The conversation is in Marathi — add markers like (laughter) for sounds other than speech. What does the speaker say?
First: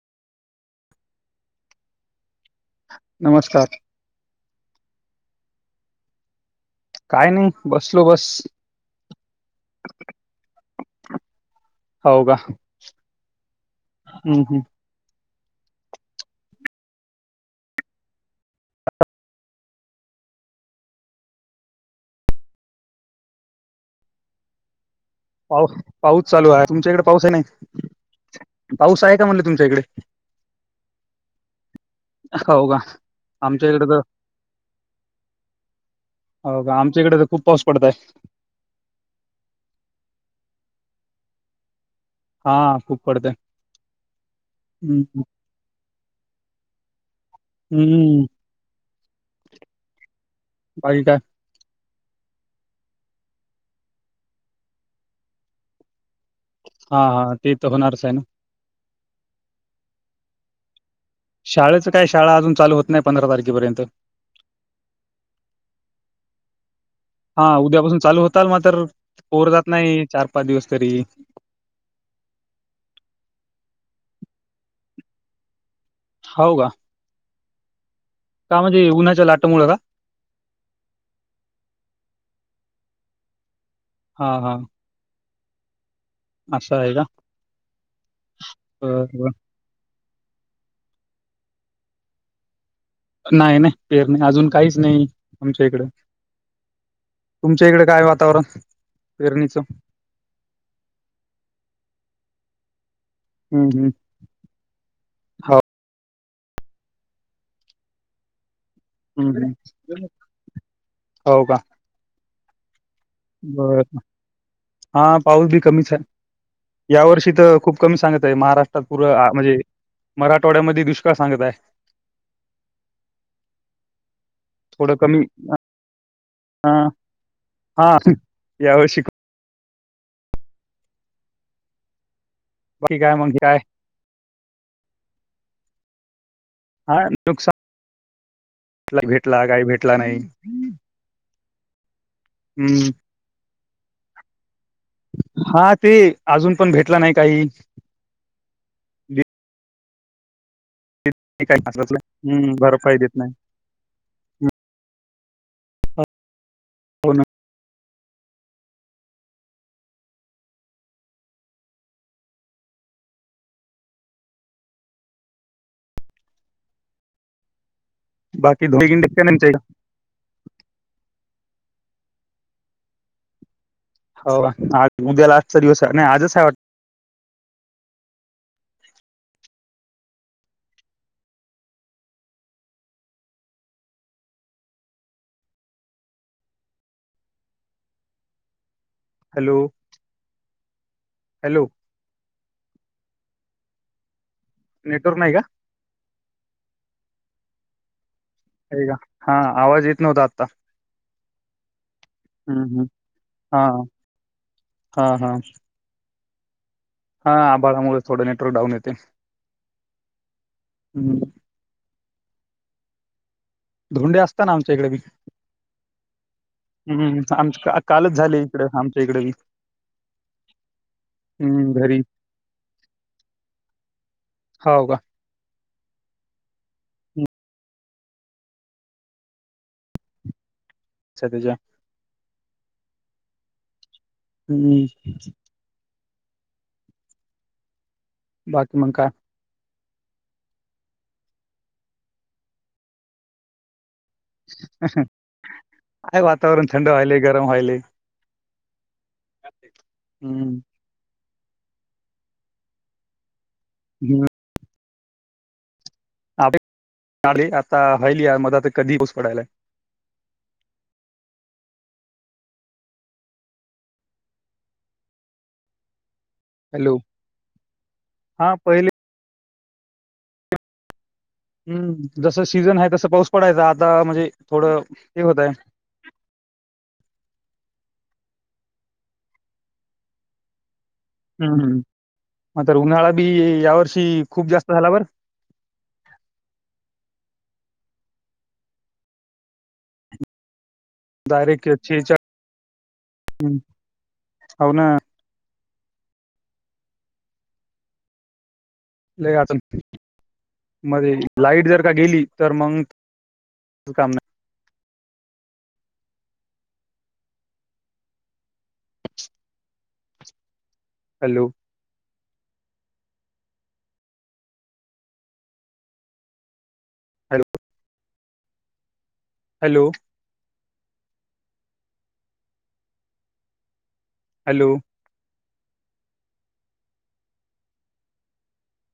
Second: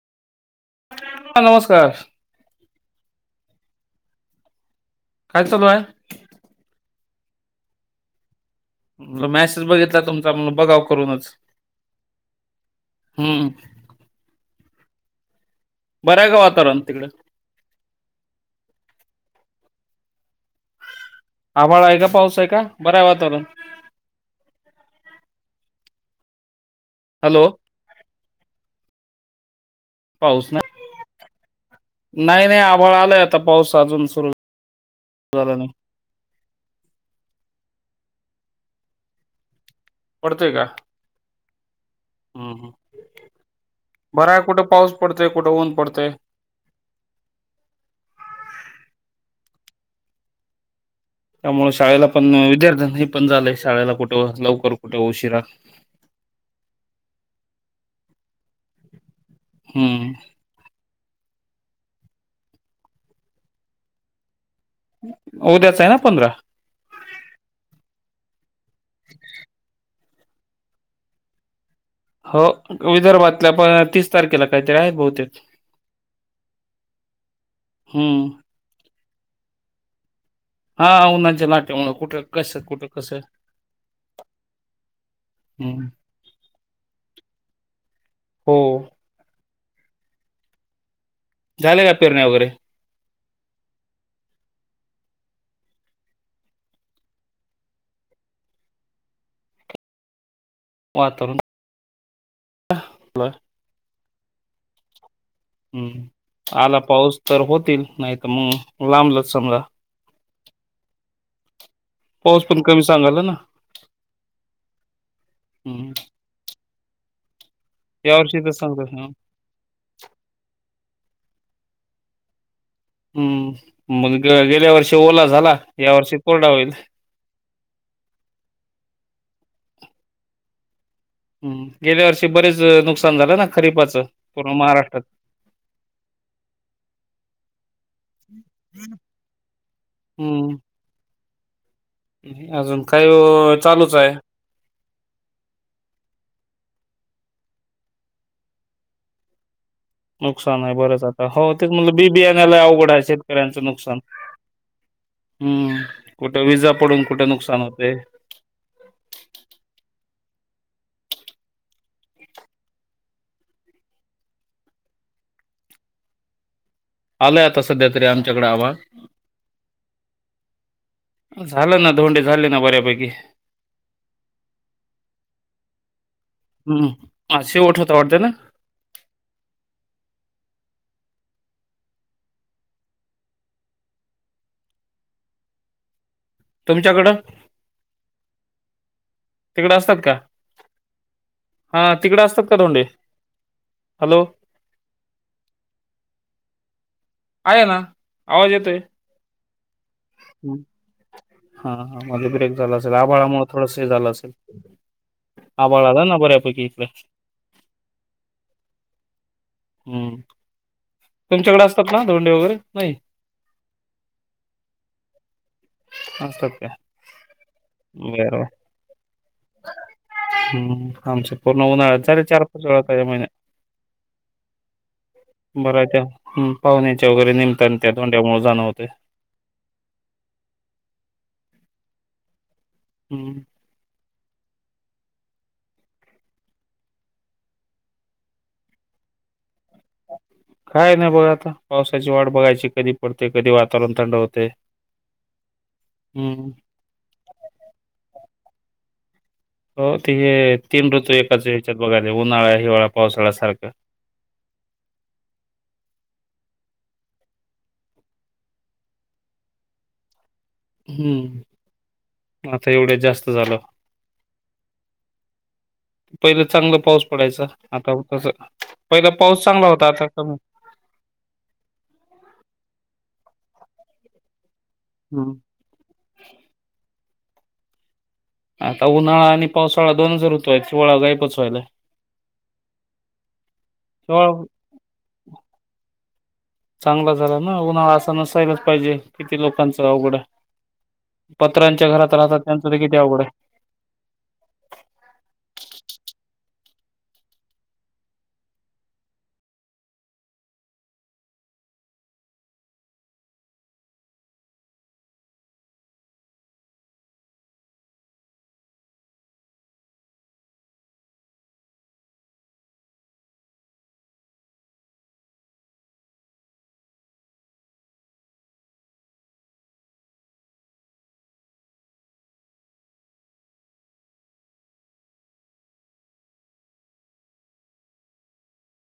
ह नमस्कार नमस्कार काय चालू आहे. काय नाही बसलो बस. म्ह मॅसेज बघितला तुमचा म्हण बघाव करूनच हम्म. हम् हम्! बऱ्या का वातावरण तिकडें आभ्हाळा आहे का पाऊस आहे का बरं आहे वातावरण पाऊ पाऊस चालू आहे तुमच्या इकडे पाऊस आहे हॅलो नाही पाऊस आहे का म्हणले तुमच्या इकडे पाऊस ना नाही नाही हो का आभाळ आलाय आता आमच्या पाऊस इकडे तर अजून सुरू झाला नाही हो का आमच्याकडे तर खूप पाऊस पडत आहे पडते का हम् ह हा खूप पडत आहे बरा आहे कुठं पाऊस हम्म पडतय कुठं ऊन पडतय हम्म बा का त्यामुळे शाळेला पण विद्यार्थ्यां हे पण झाले शाळेला कुठे लवकर कुठे उशिरा हा हा ते तर होणारच आहे ना हम्म शाळेचं काय शाळा अजून ल होत नाही पंधरा तारखेपर्यंत उद्याच आहे ना पंधरा हा उद्यापासून चालू होताल म तर पोर जात नाही चार पाच दिवस तरी हो विदर्भातल्या पण तीस तारखेला काहीतरी आहे बहुतेक हो का हम्म का म्हणजे उन्हा्याच्या लाटामुळेळं का हा उन्हाच्या लाटे म्ह कुठे कसं कुठं कसं हा हा हम् असशा आहे का हो ब झाले का पेरण्या वगैरे नाही नाही पेर नाही अजून काहीच नाही आमच्या इकड तुमच्या इकडे काय वातावरण फेरणीचं वातावरून हय हम हम हम्म आला पाऊस तर होतील नाही तर मग हम्म लांबलच सगा हम्म. हो का पाऊस पण कमी सांगाला ना बर हा पाऊस बी हम्म कमीच आहे यावर्षी तर खूप ूप कमी या सांगत आहे वर्षी तर महाराष्ट्रात सांगत पूर म्हणजे मराठवाड्यामध्ये दुष्काळ सांगत आहे हम्म मग गेल्या थोडं वर्षी कमी ओला झाला या वर्षी कोरडा होईल हा हा याव शिक हम् गेल्या वर्षी बरेच बाकी काय नुकसान मग झालं ना काय खरीपाचं पूर्ण महाराष्ट्रात हा नुकसा हम्म भेटला काही भेटला नाही अजून काही चालूच आहे हा ते अजून पण भेटला नाही काही देत नुकसान आहे बरंच आता हो नाही, काही तेच म्हटलं असलं. बी हम्म बियाण्याला अवघड भरपाई आहे देत नाही शेतकऱ्यांचं नुकसान हम्म कुठं विजा पडून हो ना कुठे नुकसान होते आलाय आता सध्या तरी आमच्याकडे आवा (unintelligible) झालं ना धोंडे झाले ना बऱ्यापैकी हो आज उद्या लास्चा दिवस आहे नाही आजच आहेय वाटत हम्म हा शेव उठवता वाटते ना तुमच्याकडं हॅलो तिकड असतात का हॅलो हा तिकडे असतात का दोंडे हॅलो नेटवर्क नाही का आहे ना आवाज येतोय का हा आवाज येत नव्हता आत्ता हा हा मध्ये ब्रेक झाला हम्म. असेल आभळामुळे हा थोडस झालं असेल हा हा ना बऱ्या पैकी इथले हा आभाळामुळे थोडं नेटवर्कडऊनेते हम्म हमम त्यांमच्याकडे असतात ना दोंडे वगरे नाही धोंडे असतात ना आमच्या इकडे ब हा सत हम्म आम कालच झाली इकडे आमच्या इकडेी हम्म आमच्या पूर्ण हम्म उन्हाळा घरी चाले चार पाच वेळा महिन्यात हो का बरा त्या पाहुण्याच्या वगैरे निमता त्या दधोंड्यामुळे जाणं होते अच्छ तच्याे हम् हम्म बाकी मग काय काय नाही बघ आता पावसाची वाट बघायची कधी पडते कधी वातावरण थंड होते काय हम्म वातावरण थंड व्हायले गरम व्हायले हो ते हम्म तीन ऋतू एकाच ह्याच्यात बघायला उन्हाळा हिवाळा पावसाळ्या सारखं हम् ली आता हली या मध्ये आ तर कधी पाऊस पडयलाय हम्म आता एवढ्याच जास्त झालं (unintelligible) पहिलं चांगलं हॅलो पाऊस पडायच आता तस हा पहिले पहिला पाऊस चांगला होता आता कमी हम्म जसं सीझन आहे तसं पाऊस पडायचा आता म्हणजे थोडं हे हम्म होतय आता उन्हाळा आणि पावसाळा दोनच ऋतू आहेत शिवाळा हम् ह् म तर उन्हाळा बी या वर्षी हिवाळा खूप जास्त झालावरर (unintelligible) चांगला झाला ना उन्हाळा असा नसायलाच पाहिजे किती लोकांच अवघडं डायरेक्ट पत्रांच्या घरात शेहेचाळीस राहतात त्यांचं ते किती अवघडं होऊ ना ल आच मध्ये लाईट जर का गेली तर मग काम नाही हॅलो हॅलो हॅलो हॅलो